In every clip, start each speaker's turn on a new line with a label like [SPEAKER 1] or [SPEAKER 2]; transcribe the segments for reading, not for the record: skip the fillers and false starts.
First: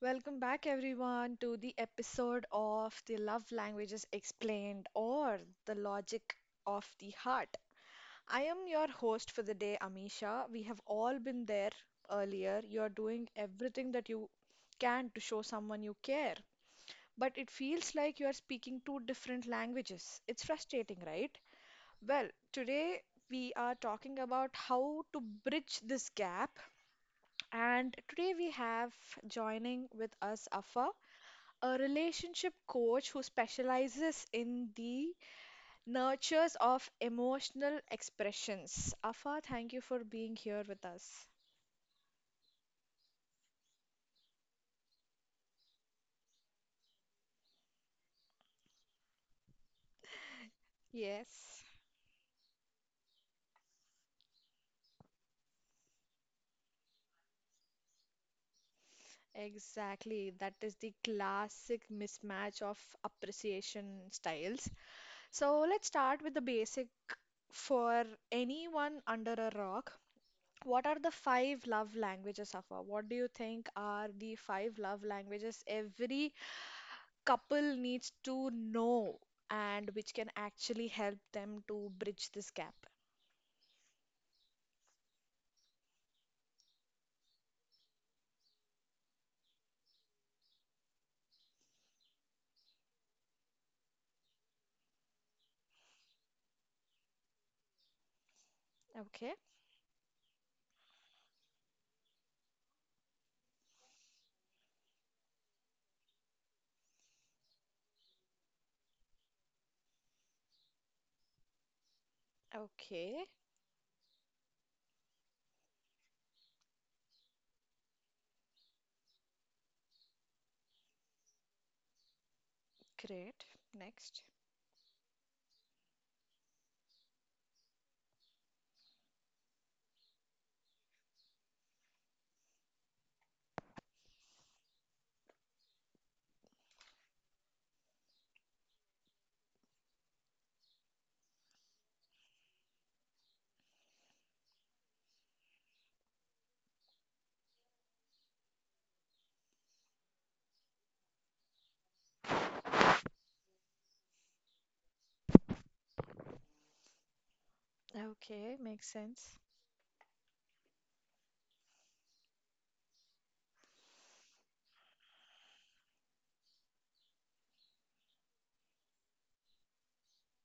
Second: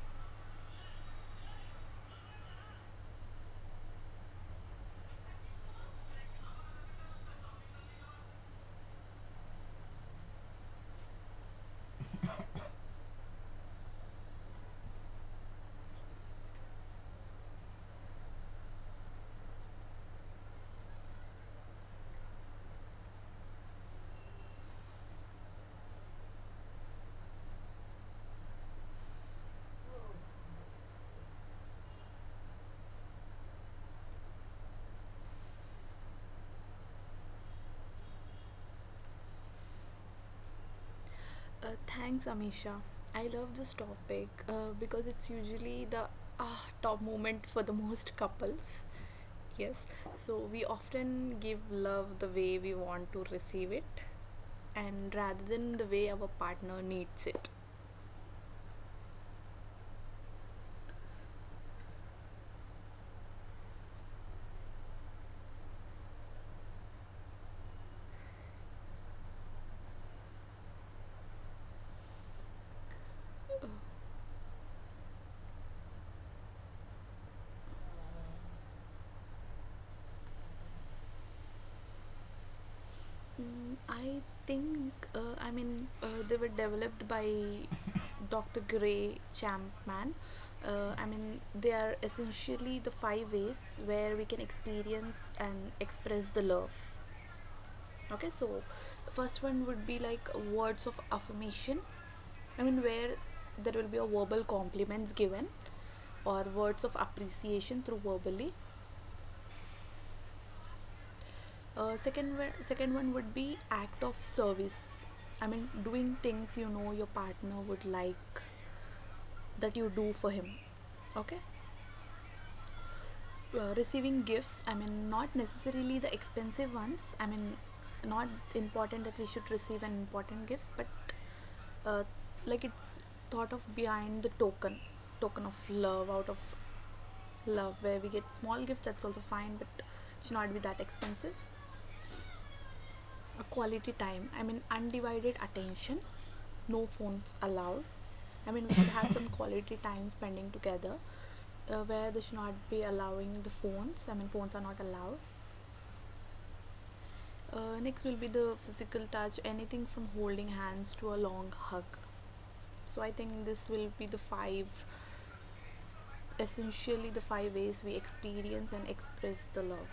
[SPEAKER 1] Welcome back, everyone, to the episode of the Love Languages Explained or the Logic of the Heart. I am your host for the day, Amisha. We have all been there earlier. You're doing everything that you can to show someone you care, but it feels like you're speaking two different languages. It's frustrating, right? Well, today we are talking about how to bridge this gap, and today we have joining with us Afa, a relationship coach who specializes in the nurtures of emotional expressions. Afa, thank you for being here with us.
[SPEAKER 2] Thanks, Amisha. I love this topic because it's usually the top moment for the most couples. Yes, so we
[SPEAKER 1] Yes.
[SPEAKER 2] often give love the way we want to receive it and rather than the way our partner needs it.
[SPEAKER 1] Exactly, that is the classic mismatch of appreciation styles. So let's start with the basic for anyone under a rock. What are the five love languages, Afa? What do you think are
[SPEAKER 2] Uh,
[SPEAKER 1] the five love languages every couple needs to know and which can actually help them to bridge this gap?
[SPEAKER 2] I think, I mean, they were developed by Dr. Gray Champman. I mean, they are essentially the five ways where we can experience and express the love. Okay, so
[SPEAKER 1] Okay.
[SPEAKER 2] first one would be like words of affirmation. I mean, where there will be a verbal compliments given or words of appreciation through verbally. Second,
[SPEAKER 1] Okay.
[SPEAKER 2] second one would be act of service. I mean, doing things you know your partner would like that you do for him. Okay,
[SPEAKER 1] Great. Next.
[SPEAKER 2] receiving gifts. I mean, not necessarily the expensive ones. I mean, not important that we should receive an important gifts, but uh, like it's thought of behind the token of love, out of love, where we get small gift that's also fine, but it should not be that expensive. A quality time, I mean, undivided attention, no phones allowed. I mean, we should have some quality time spending together, where they should not be allowing the phones. I mean, phones are not allowed. Next
[SPEAKER 1] Okay.
[SPEAKER 2] will be
[SPEAKER 1] Makes
[SPEAKER 2] the
[SPEAKER 1] sense.
[SPEAKER 2] physical touch, anything from holding hands to a long hug. So I think this will be the five, essentially the five ways we experience and express the love.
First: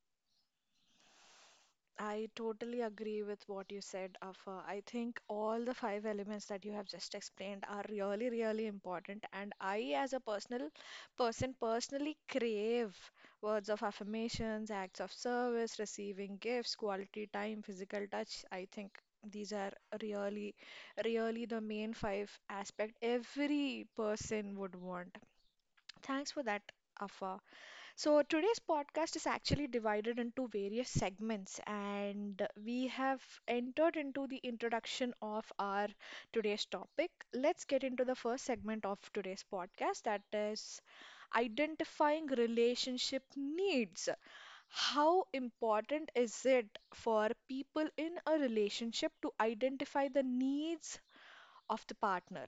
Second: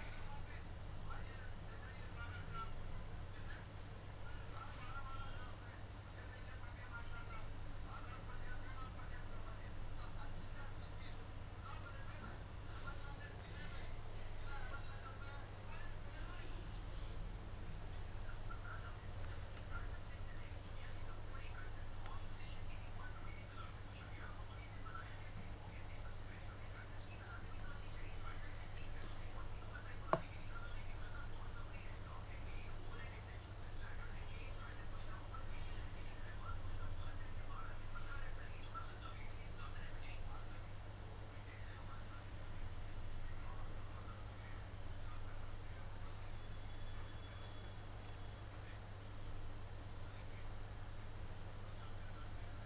[SPEAKER 1] I totally agree with what you said, Afa. I think all the five elements that you have just explained are really, really important. And I, as a personal person, personally crave words of affirmations, acts of service, receiving gifts, quality time, physical touch. I think these are really, really the main five aspect every person would want. Thanks for that, Afa. So, today's podcast is actually divided into various segments, and we have entered into the introduction of our today's topic. Let's get into the first segment of today's podcast, that is identifying relationship needs. How important is it for people in a relationship to identify the needs of the partner?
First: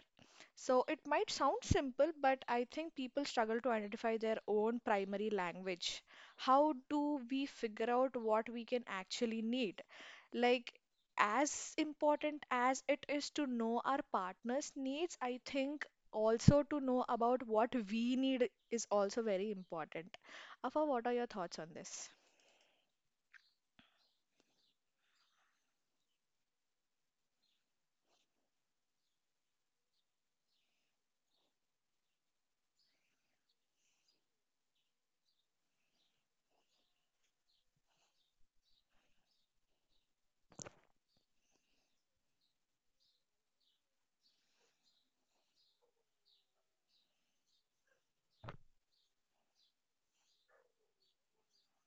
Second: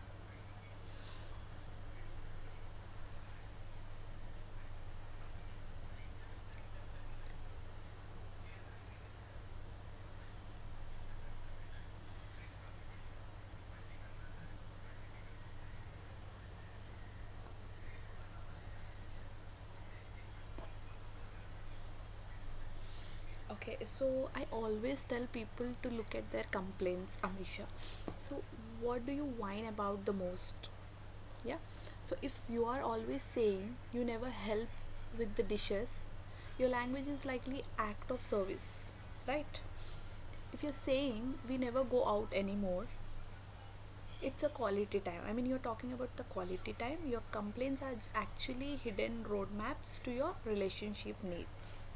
[SPEAKER 1] So it might sound simple, but I think people struggle to identify their own primary language. How do we figure out what we can actually need? Like, as important as it is to know our partner's needs, I think also to know about what we need is also very important. Afa, what are your thoughts on this?
[SPEAKER 2] Okay, so I always tell people to look at their complaints, Amisha. So, what do you whine about the most? Yeah, so if you are always saying you never help with the dishes, your language is likely act of service, right? If you're saying we never go out anymore, it's a quality time. I mean, you're talking about the quality time. Your complaints are actually hidden roadmaps to your relationship needs.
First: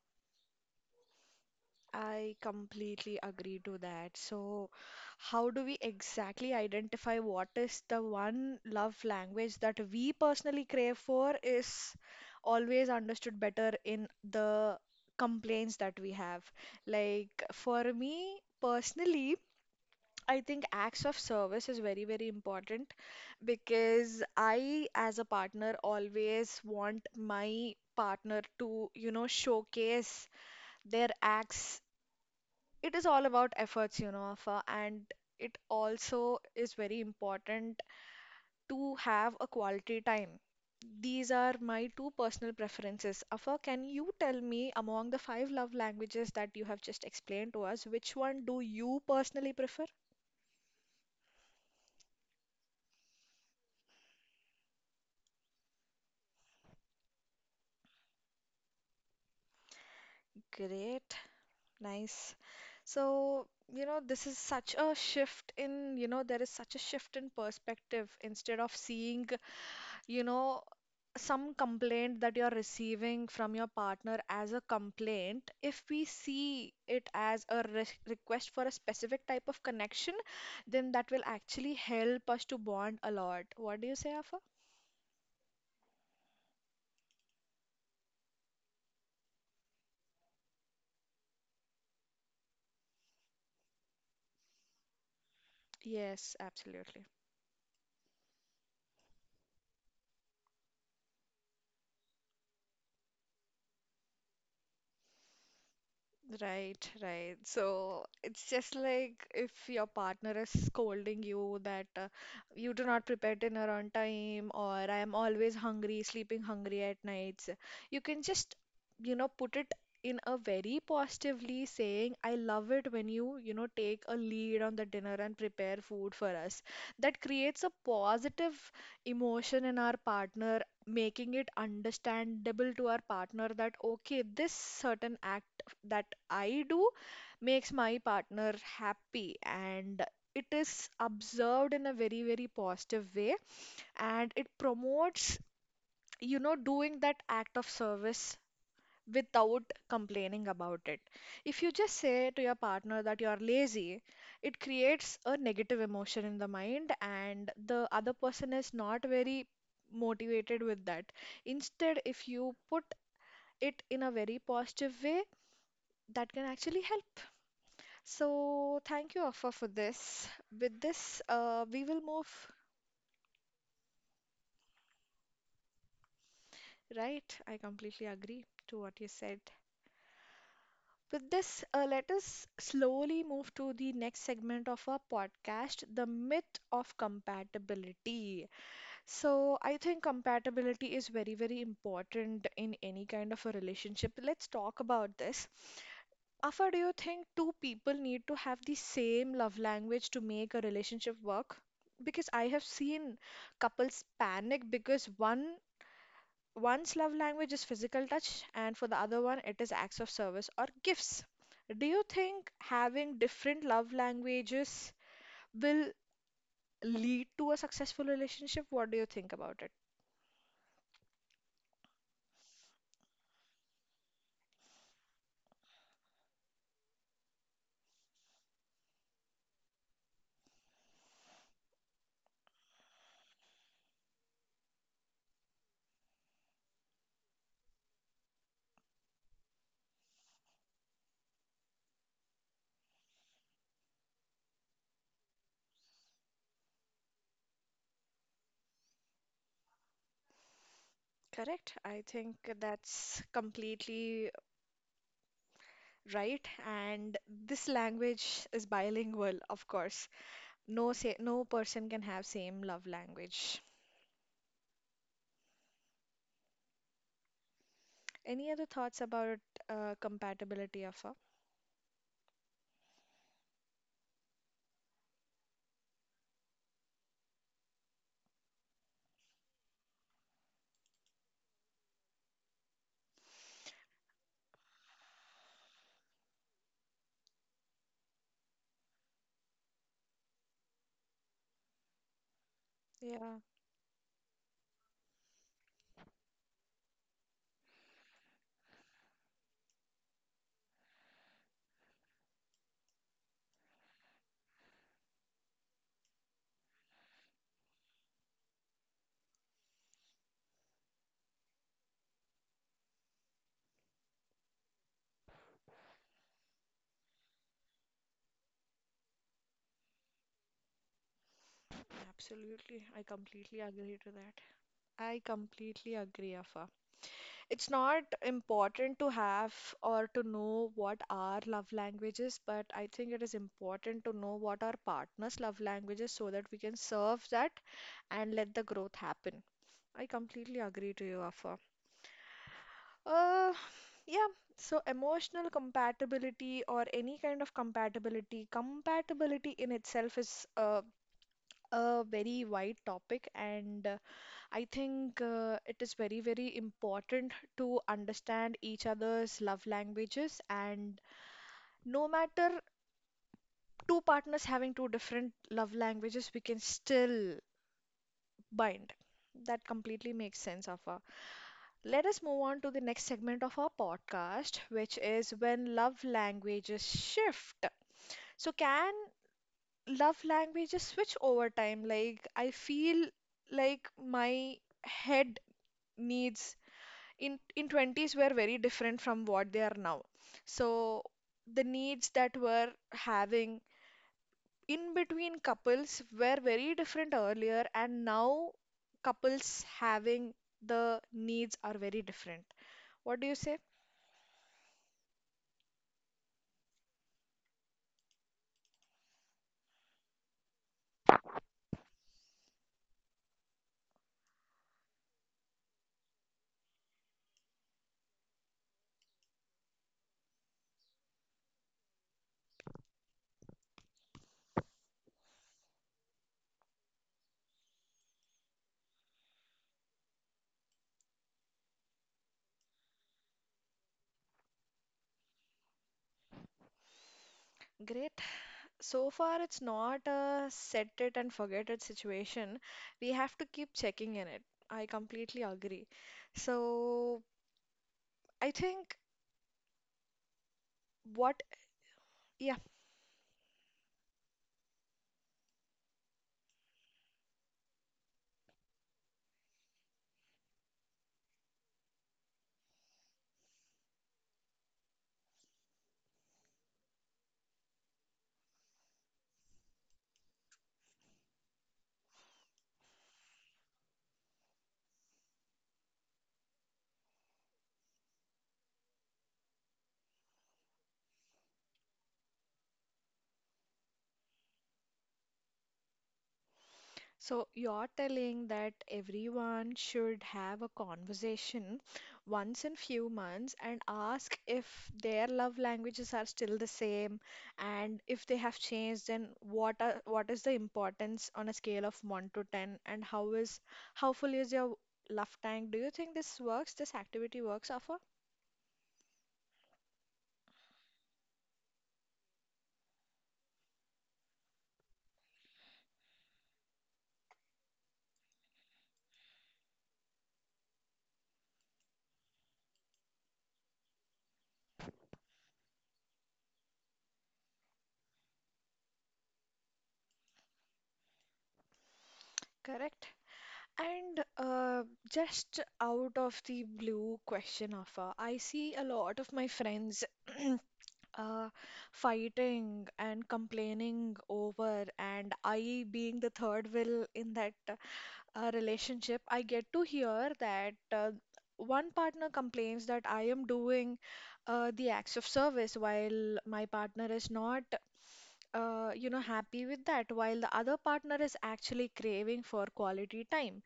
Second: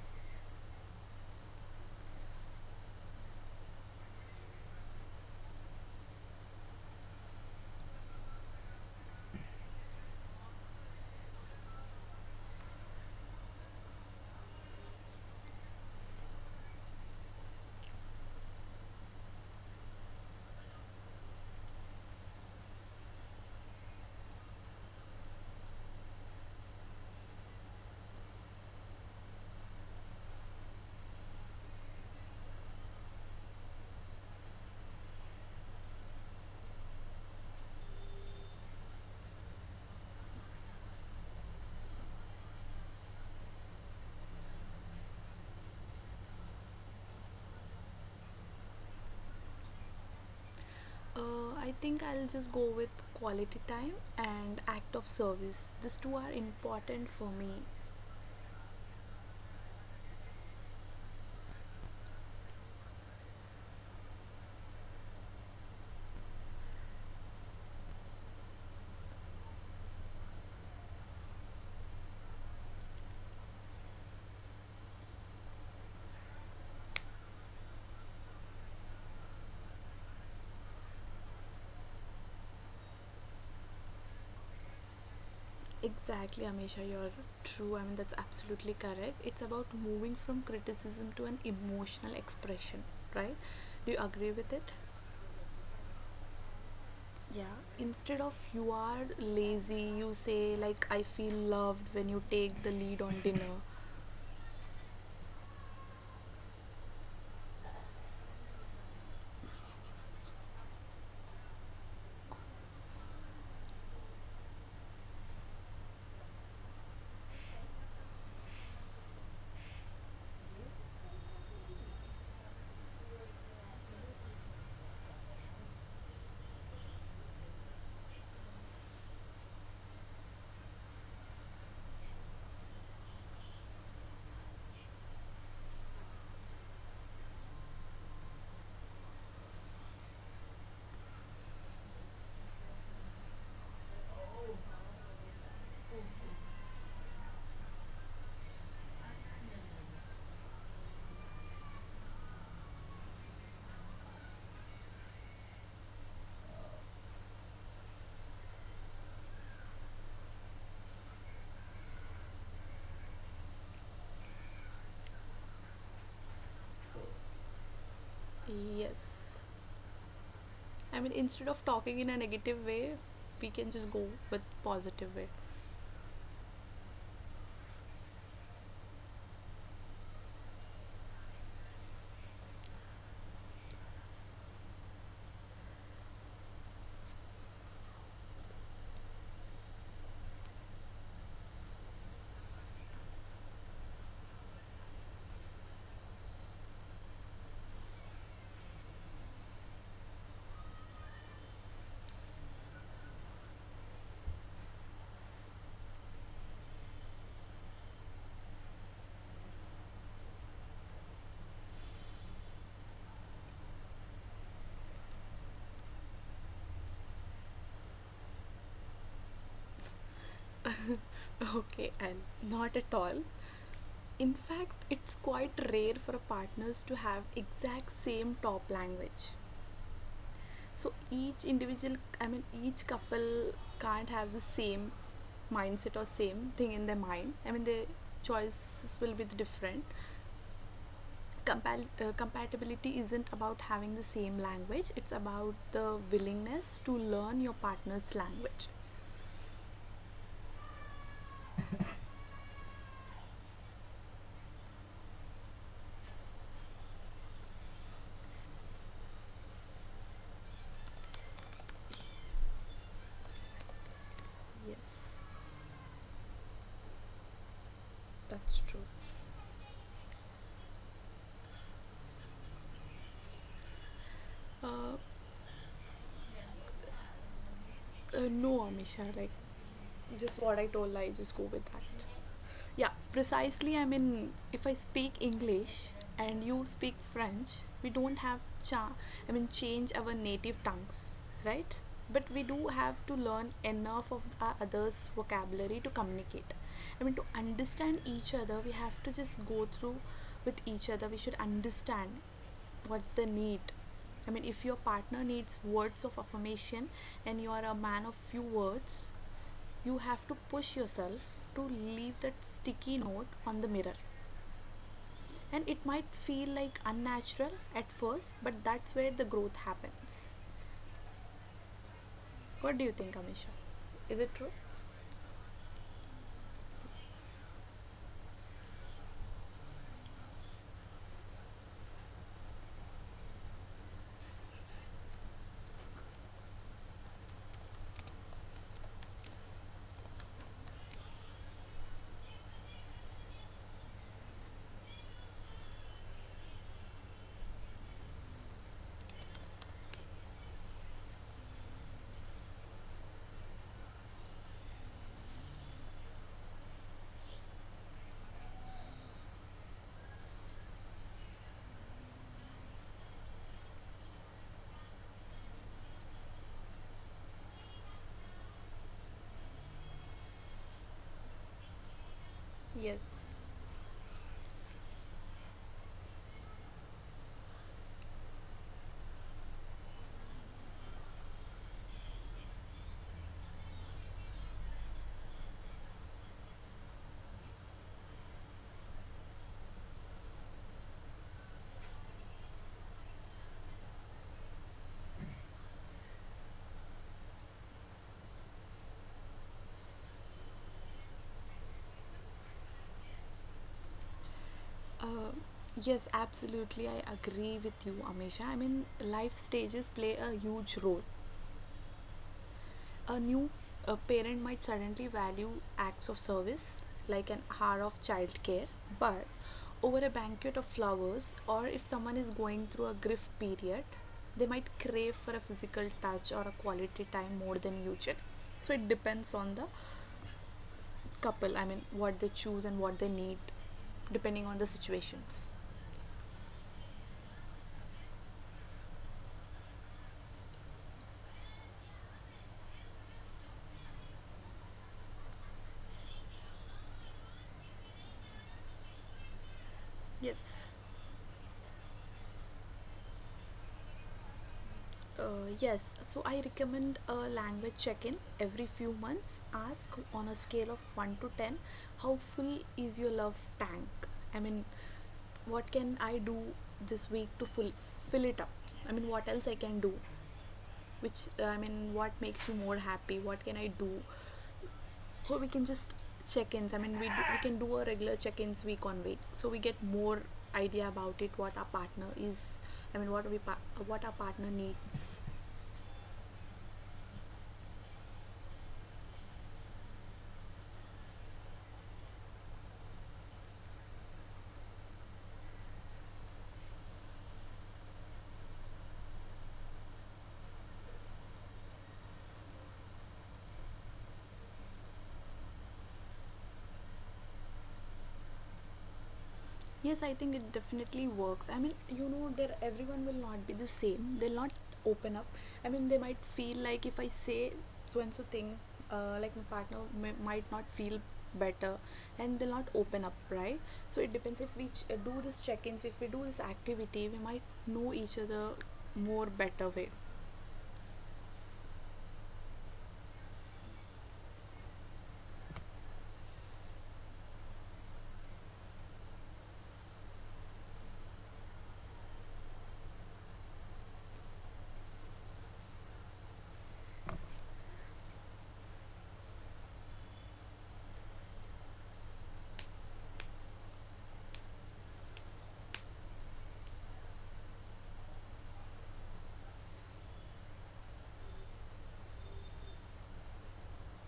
[SPEAKER 1] I completely agree to that. So, how do we exactly identify what is the one love language that we personally crave for is always understood better in the complaints that we have. Like, for me personally, I think acts of service is very, very important because I, as a partner, always want my partner to, you know, showcase their acts. It is all about efforts, you know, Afa, and it also is very important to have a quality time. These are my two personal preferences. Afa, can you tell me among the five love languages that you have just explained to us, which one do you personally prefer?
[SPEAKER 2] I think I'll just go with quality time and act of service. These two are important for me.
[SPEAKER 1] Great, nice. So, you know, this is such a shift in, you know, there is such a shift in perspective. Instead of seeing, you know, some complaint that you're receiving from your partner as a complaint, if we see it as a re request for a specific type of connection, then that will actually help us to bond a lot. What do you say, Afa?
[SPEAKER 2] Exactly, Amisha, you're true. I mean, that's absolutely correct. It's about moving from criticism to an emotional expression, right? Do you agree with it?
[SPEAKER 1] Yes, absolutely.
[SPEAKER 2] Yeah. Instead of you are lazy, you say, like, I feel loved when you take the lead on dinner.
[SPEAKER 1] Right, right. So it's just like if your partner is scolding you that you do not prepare dinner on time, or I am always hungry, sleeping hungry at nights. You can just, you know, put it in a very positively saying, I love it when you know, take a lead on the dinner and prepare food for us. That creates a positive emotion in our partner, making it understandable to our partner that, okay, this certain act that I do makes my partner happy and it is observed in a very, very positive way and it promotes, you know, doing that act of service without complaining about it. If you just say to your partner that you are lazy, it creates a negative emotion in the mind and the other person is not very motivated with that. Instead, if you put it in a very positive way, that can actually help. So, thank
[SPEAKER 2] Yes,
[SPEAKER 1] you, Afa, for this.
[SPEAKER 2] I
[SPEAKER 1] With
[SPEAKER 2] mean,
[SPEAKER 1] this,
[SPEAKER 2] instead of talking
[SPEAKER 1] we
[SPEAKER 2] in a
[SPEAKER 1] will
[SPEAKER 2] negative
[SPEAKER 1] move,
[SPEAKER 2] way, we can just go with positive way.
[SPEAKER 1] right? I completely agree to what you said. With this, let us slowly move to the next segment of our podcast, the myth of compatibility. So I think compatibility is very, very important in any kind of a relationship. Let's talk about this. Afa, do you think two people need to have the same love language to make a relationship work? Because I have seen couples panic because one's love language is physical touch and for the other one it is acts of service or gifts. Do you think having different love languages will lead to a successful relationship? What do you think about it?
[SPEAKER 2] Okay, and not at all. In fact, it's quite rare for partners to have exact same top language. So each individual, I mean each couple, can't have the same mindset or same thing in their mind. I mean, their choices will be different. Compatibility isn't about having the same language, it's about the willingness to learn your partner's language.
[SPEAKER 1] Correct. I think that's completely right. And this language is bilingual, of course. No say, no person can have same love language.
[SPEAKER 2] Yes, that's true.
[SPEAKER 1] Any other thoughts about compatibility, Afa?
[SPEAKER 2] Uh, no, Amisha, like just what I told, I just go with that. Yeah, precisely. I mean, if I speak English and you speak French, we don't have cha. I mean, change our native tongues, right? But we do have to learn enough of
[SPEAKER 1] Yeah,
[SPEAKER 2] our others' vocabulary to communicate. I mean, to understand each other, we have to just go through with each other. We should understand what's the need. I mean, if your partner needs words of affirmation and you are a man of few words, you have to push yourself to leave that sticky note on the mirror. And it might feel like unnatural at first, but that's where the growth happens. What do you think, Amisha? Is
[SPEAKER 1] absolutely.
[SPEAKER 2] it
[SPEAKER 1] I
[SPEAKER 2] true?
[SPEAKER 1] completely agree to that. I completely agree, Afa. It's not important to have or to know what our love language is, but I think it is important to know what our partner's love language is so that we can serve that and let the growth happen. I completely agree to you, Afa. Uh, yeah, so emotional compatibility or any kind of compatibility, compatibility in itself is a very wide topic, and I think it is very, very important to understand each other's love languages. And no matter two partners having two different love languages, we can still bind. That completely makes sense, Afa. Let us move
[SPEAKER 2] Yes.
[SPEAKER 1] on to the next segment of our podcast, which is when love languages shift. So, can love languages switch over time? Like, I feel like my head needs in 20s were very different from what they are now. So the needs that were having in between couples were very different earlier and now couples having the needs are very different. What do you say?
[SPEAKER 2] Uh, yes, absolutely. I agree with you, Amisha. I mean, life stages play a huge role. A new parent might suddenly value acts of service like an hour of childcare, but over a banquet of flowers, or if someone is going through a grief period, they might crave for a physical touch or a quality time more than usual. So it depends on the couple, I mean, what they choose and what they need, depending on the situations.
[SPEAKER 1] Great. So far it's not a set it and forget it situation. We have to keep checking in it. I completely agree. So, I think,
[SPEAKER 2] Yes,
[SPEAKER 1] what, yeah.
[SPEAKER 2] Yes, so I recommend a language check in every few months. Ask on a scale of 1 to 10, how full is your love tank? I mean, what can I do this week to fill it up? I mean, what else I can do? I mean, what makes you more happy? What can I do? So we can just check ins. I mean, we can do a regular check ins week on week. So we get more idea about it, what our partner is. I mean, what our partner needs.
[SPEAKER 1] So you're telling that everyone should have a conversation once in few months and ask if their love languages are still the same, and if they have changed then what is the importance on a scale of 1 to 10 and how is how full is your love tank? Do you think this works, this activity works, Afa?
[SPEAKER 2] Yes, I think it definitely works. I mean, there everyone will not be the same. They'll not open up. I mean, they might feel like if I say so and so thing, like my partner might not feel better, and they'll not open up, right? So it depends if we do this check-ins, if we do this activity, we might know each other more better way.
[SPEAKER 1] Correct. And just out of the blue question, Afa, I see a lot of my friends uh, fighting and complaining over, and I being the third wheel in that relationship, I get to hear that one partner complains that I am doing the acts of service while my partner is not you know, happy with that, while the other partner is actually craving for quality time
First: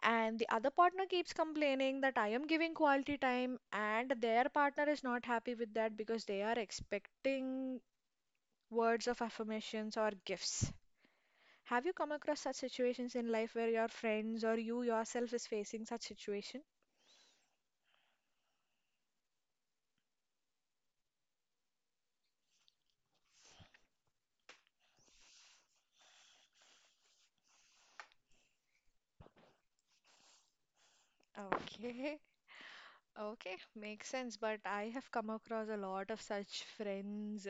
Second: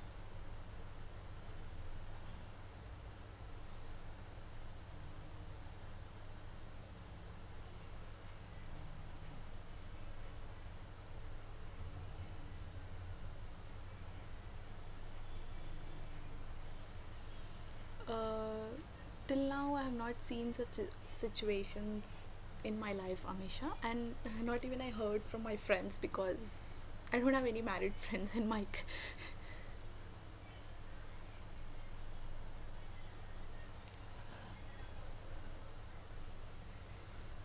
[SPEAKER 1] and the other partner keeps complaining that I am giving quality time and their partner is not happy with that because they are expecting words of affirmations or gifts. Have you come across such situations in life where your friends or you yourself is facing such situation?
[SPEAKER 2] Uh, Till now, I have not seen such situations in my life, Amisha, and not even I heard from my friends because I don't have any married friends in my.
[SPEAKER 1] Okay, okay, makes sense. But I have come across a lot of such friends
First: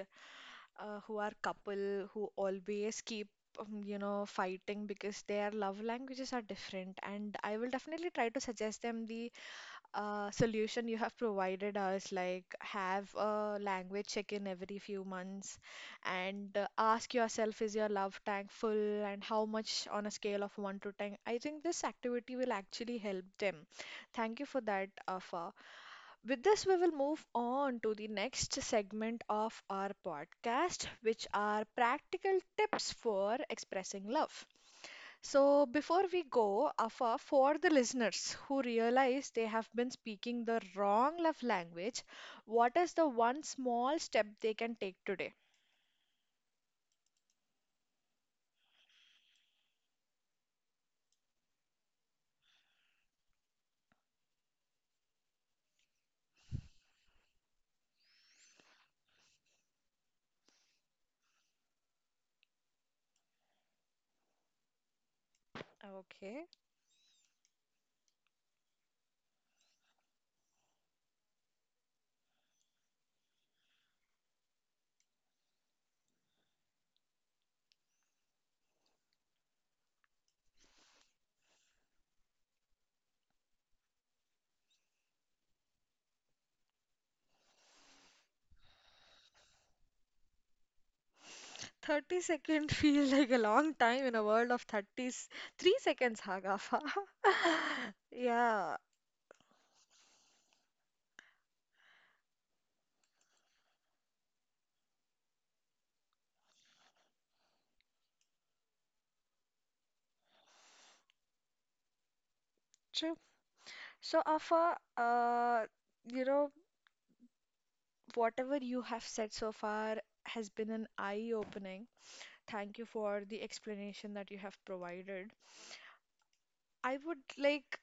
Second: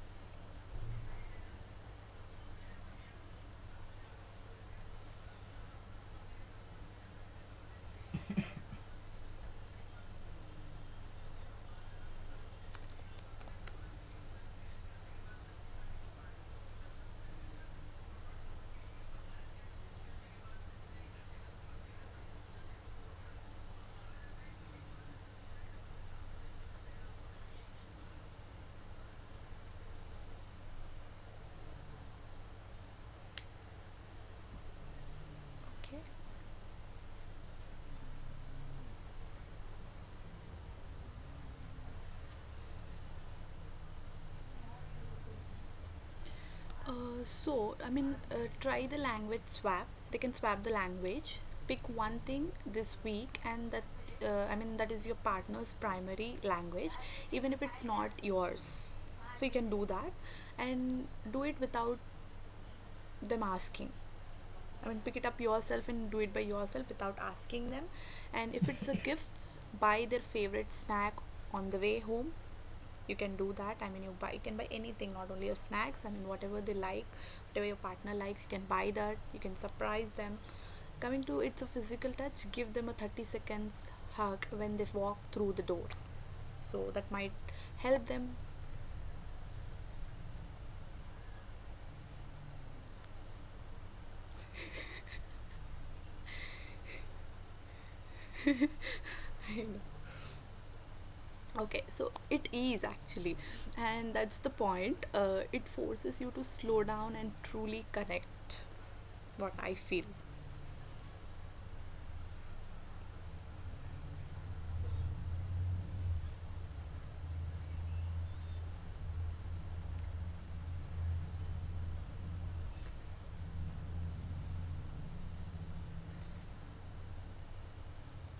[SPEAKER 1] who are couple who always keep, you know, fighting because their love languages are different. And I will definitely try to suggest them the solution you have provided us, like have a language check in every few months and ask yourself, is your love tank full and how much on a scale of 1 to 10? I think this activity will actually help them. Thank you for that, Afa. With this, we will move on to the next segment of our podcast, which are practical tips for expressing love. So,
[SPEAKER 2] Okay.
[SPEAKER 1] before we go, Afa, for the listeners who realize they have been speaking the wrong love language, what is the one small step they can take today?
[SPEAKER 2] So, I mean, try the language swap. They can swap the language. Pick one thing this week, and that I mean, that is your partner's primary language, even if it's not yours. So, you can do that and do it without them asking. I mean, pick it up yourself and do it by
[SPEAKER 1] Okay.
[SPEAKER 2] yourself without asking them. And if it's a gift, buy their favorite snack on the way home. You can do that. I mean, you can buy anything, not only your snacks. I mean, whatever they like, whatever your partner likes, you can buy that. You can surprise them. Coming to it's a physical touch. Give them a 30 seconds hug when they walk through the door. So that might help them
[SPEAKER 1] 30 seconds feels like a long time in a world of 30s. 3 seconds, Hagafa. Yeah,
[SPEAKER 2] you know, Okay, so it is actually, and that's the point. It forces you to slow down and truly connect. What I feel.
[SPEAKER 1] true. So, Afa, you know, whatever you have said so far has been an eye-opening. Thank you for the explanation that you have provided. I would like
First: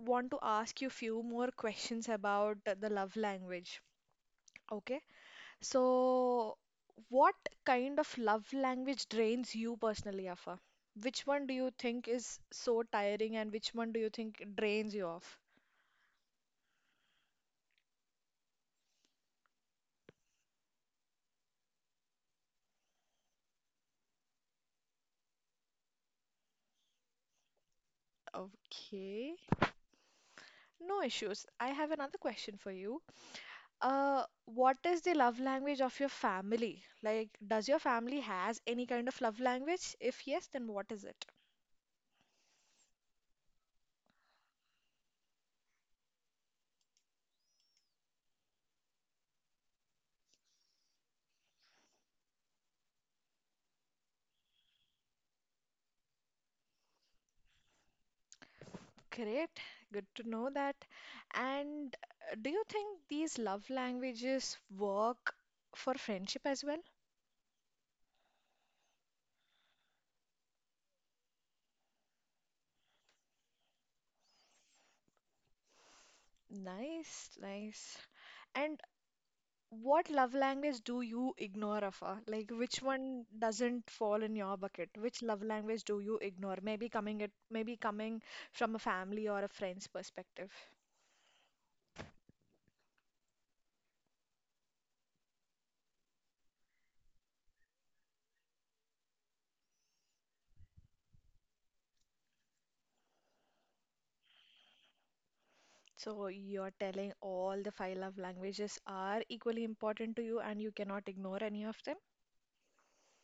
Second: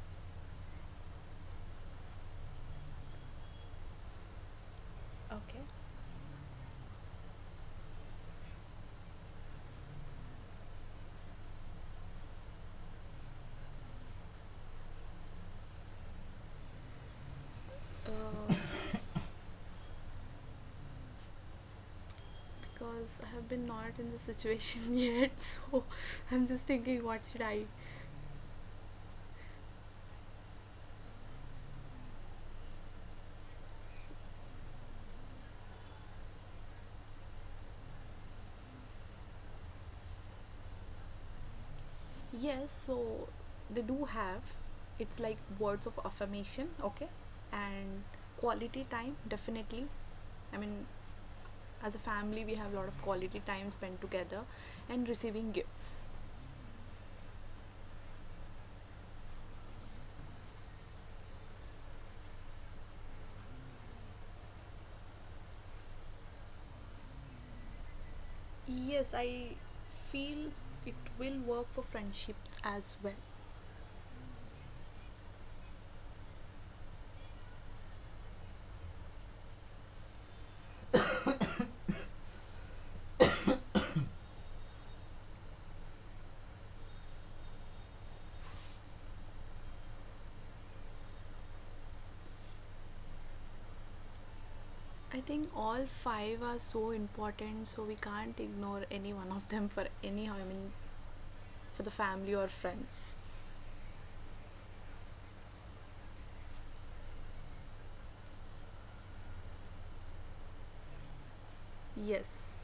[SPEAKER 1] want to ask you few more questions about the love language. Okay.
[SPEAKER 2] Okay.
[SPEAKER 1] So, what kind of love language drains you personally, Afa? Which one do you think is so tiring and which one do you think drains you off?
[SPEAKER 2] Uh, because I have been not in the situation yet, so I'm just thinking, what should I?
[SPEAKER 1] Okay. No issues. I have another question for you. What is the love language of your family? Like, does your family has any kind of love language? If yes, then what is it?
[SPEAKER 2] Yes, so they do have. It's like words of affirmation, okay, and quality time definitely. I mean, as a family, we have a lot of quality time spent together, and receiving gifts.
[SPEAKER 1] Great, good to know that. And do you think these love languages work for friendship as well?
[SPEAKER 2] Yes, I feel it will work for friendships as well.
[SPEAKER 1] Nice, nice. And what love language do you ignore, Rafa? Like, which one doesn't fall in your bucket? Which love language do you ignore? Maybe coming it, maybe coming from a family or a friend's perspective.
[SPEAKER 2] I think all five are so important, so we can't ignore any one of them for any. I mean, for the family or friends.
[SPEAKER 1] So you're telling all the five love languages are equally important to you, and you cannot ignore any of them.
[SPEAKER 2] Yes.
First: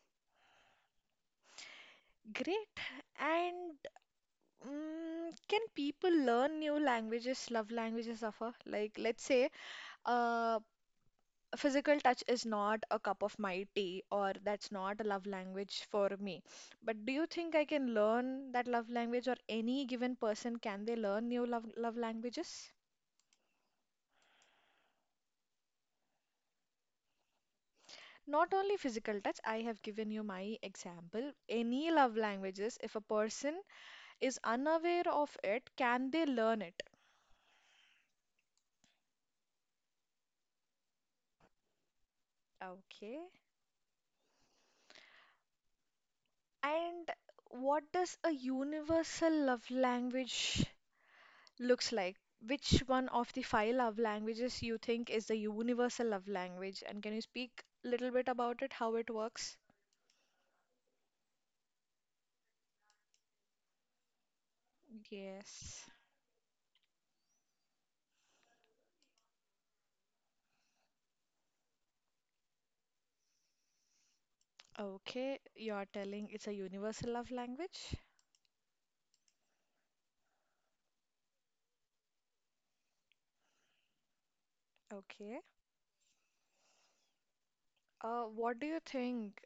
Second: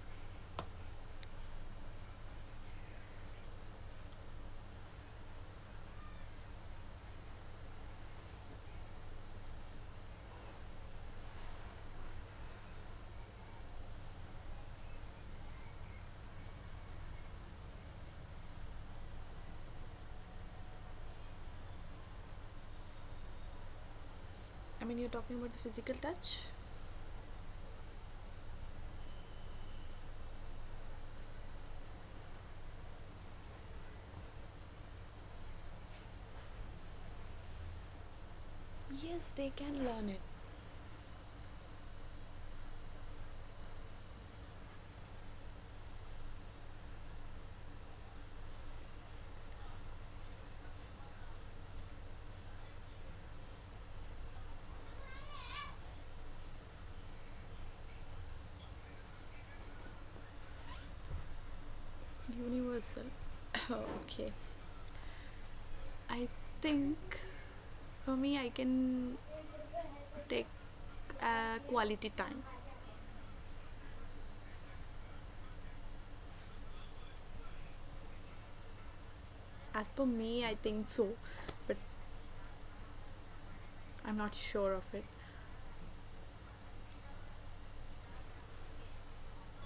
[SPEAKER 1] Great. And can people learn new languages, love languages, Safa? Like, let's say, uh, physical touch is not a cup of my tea, or that's not a love language for me. But do you think I can learn that love language, or any given person, can they learn new love languages?
[SPEAKER 2] I mean, you're talking about the physical touch?
[SPEAKER 1] Not only physical touch, I have given you my example. Any love languages, if a person is unaware of it, can they learn it?
[SPEAKER 2] Yes, they can learn it.
[SPEAKER 1] Okay. And what does a universal love language looks like? Which one of the five love languages you think is the universal love language? And can you speak a little bit about it, how it works?
[SPEAKER 2] Universal. Okay.
[SPEAKER 1] Yes.
[SPEAKER 2] I think for me, I can take quality time.
[SPEAKER 1] Okay, you're telling it's a universal love language.
[SPEAKER 2] As per me, I think so, but I'm not sure of it.
[SPEAKER 1] Okay. What do you think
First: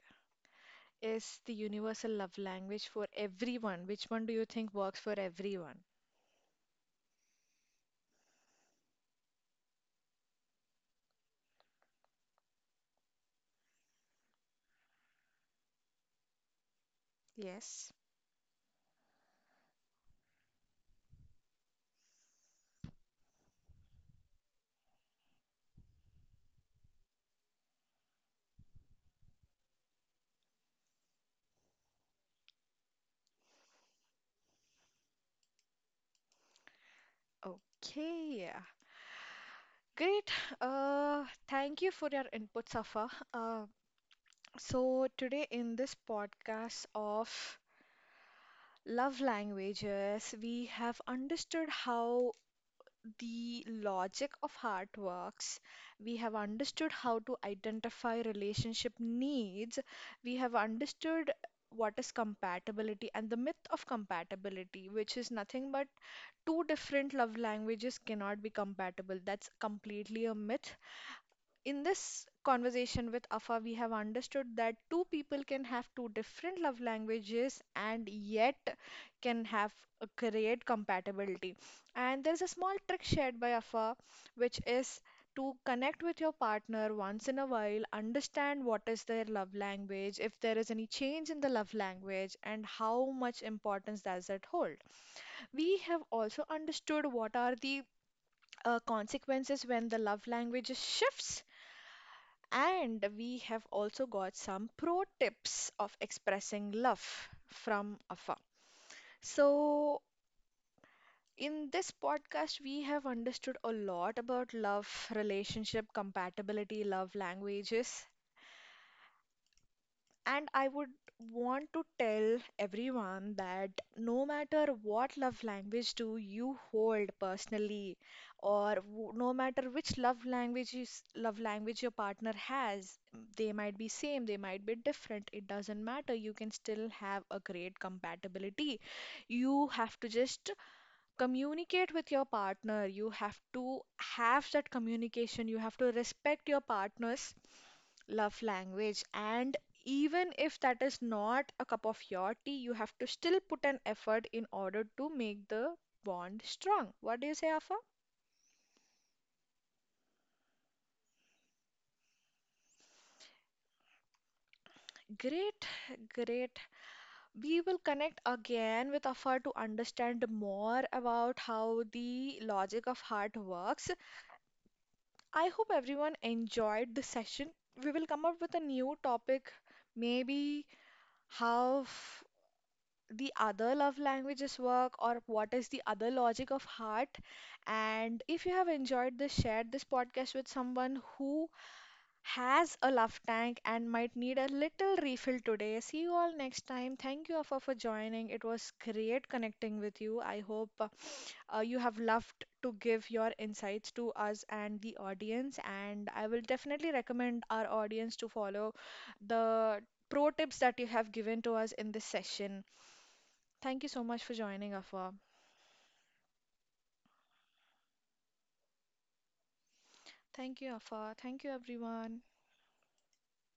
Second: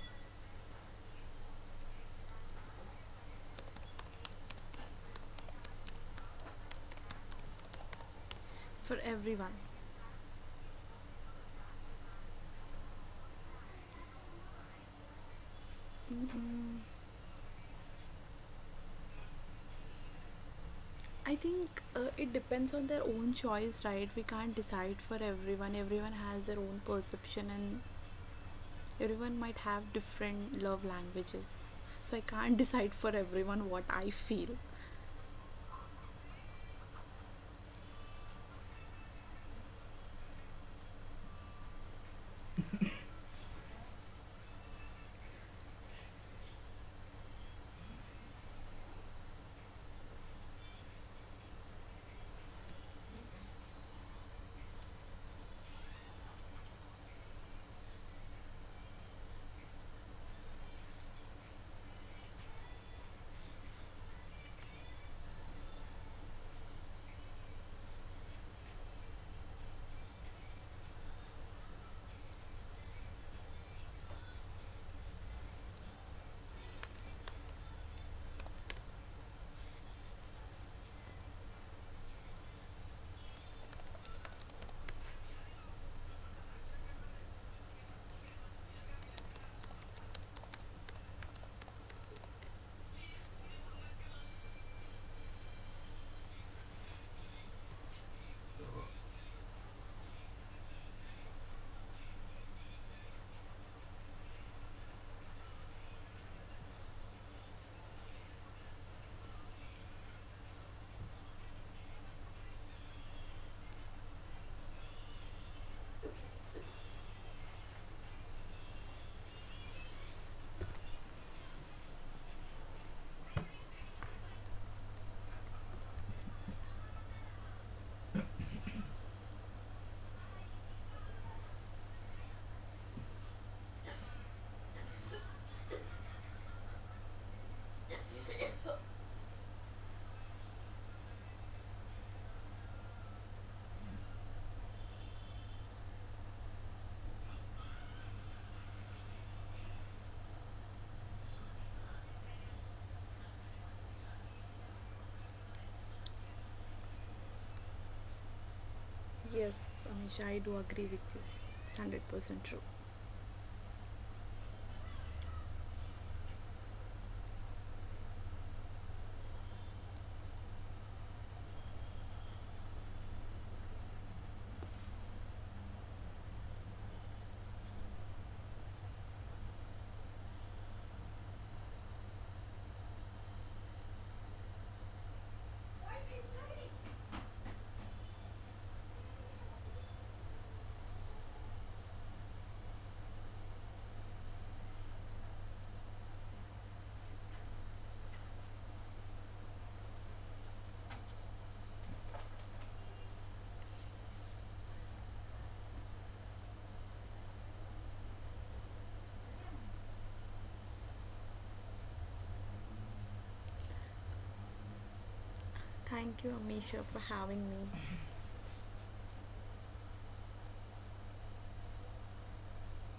[SPEAKER 1] is the universal love language for everyone? Which one do you think works for everyone?
[SPEAKER 2] For everyone. Mm-mm.
[SPEAKER 1] Yes.
[SPEAKER 2] I think it depends on their own choice, right? We can't decide for everyone. Everyone has their own perception, and everyone might have different love languages. So I can't decide for everyone what I feel.
[SPEAKER 1] Okay. Great. Thank you for your input, Safa. So today in this podcast of love languages, we have understood how the logic of heart works. We have understood how to identify relationship needs. We have understood what is compatibility and the myth of compatibility, which is nothing but two different love languages cannot be compatible. That's completely a myth. In this conversation with Afa, we have understood that two people can have two different love languages and yet can have a great compatibility. And there's a small trick shared by Afa, which is to connect with your partner once in a while, understand what is their love language, if there is any change in the love language, and how much importance does it hold. We have also understood what are the consequences when the love language shifts. And we have also got some pro tips of expressing love from afar. So, in this podcast, we have understood a lot about love, relationship, compatibility, love languages. And I would want to tell everyone that no matter what love language do you hold personally, or no matter which love language is, love language your partner has, they might be same, they might be different. It doesn't matter. You can still have a great compatibility. You have to just communicate with your partner. You have to have that communication. You have to respect your partner's love language, and even if that is not a cup of your tea, you have to still put an effort in order to make the bond strong. What do you say, Afa?
[SPEAKER 2] Yes, Amisha, I do agree with you. It's 100% true.
[SPEAKER 1] Great, great. We will connect again with Afa to understand more about how the logic of heart works. I hope everyone enjoyed the session. We will come up with a new topic, maybe how the other love languages work, or what is the other logic of heart. And if you have enjoyed this, share this podcast with someone who has a love tank and might need a little refill today. See you all next time. Thank you, Afa, for joining. It was great connecting with you. I hope you have loved to give your insights to us and the audience, and I will definitely recommend our audience to follow the pro tips that you have given to us in this session. Thank you so much for joining, Afa.
[SPEAKER 2] Thank you, Amisha, for having me.
[SPEAKER 1] Thank you, Afa. Thank you, everyone.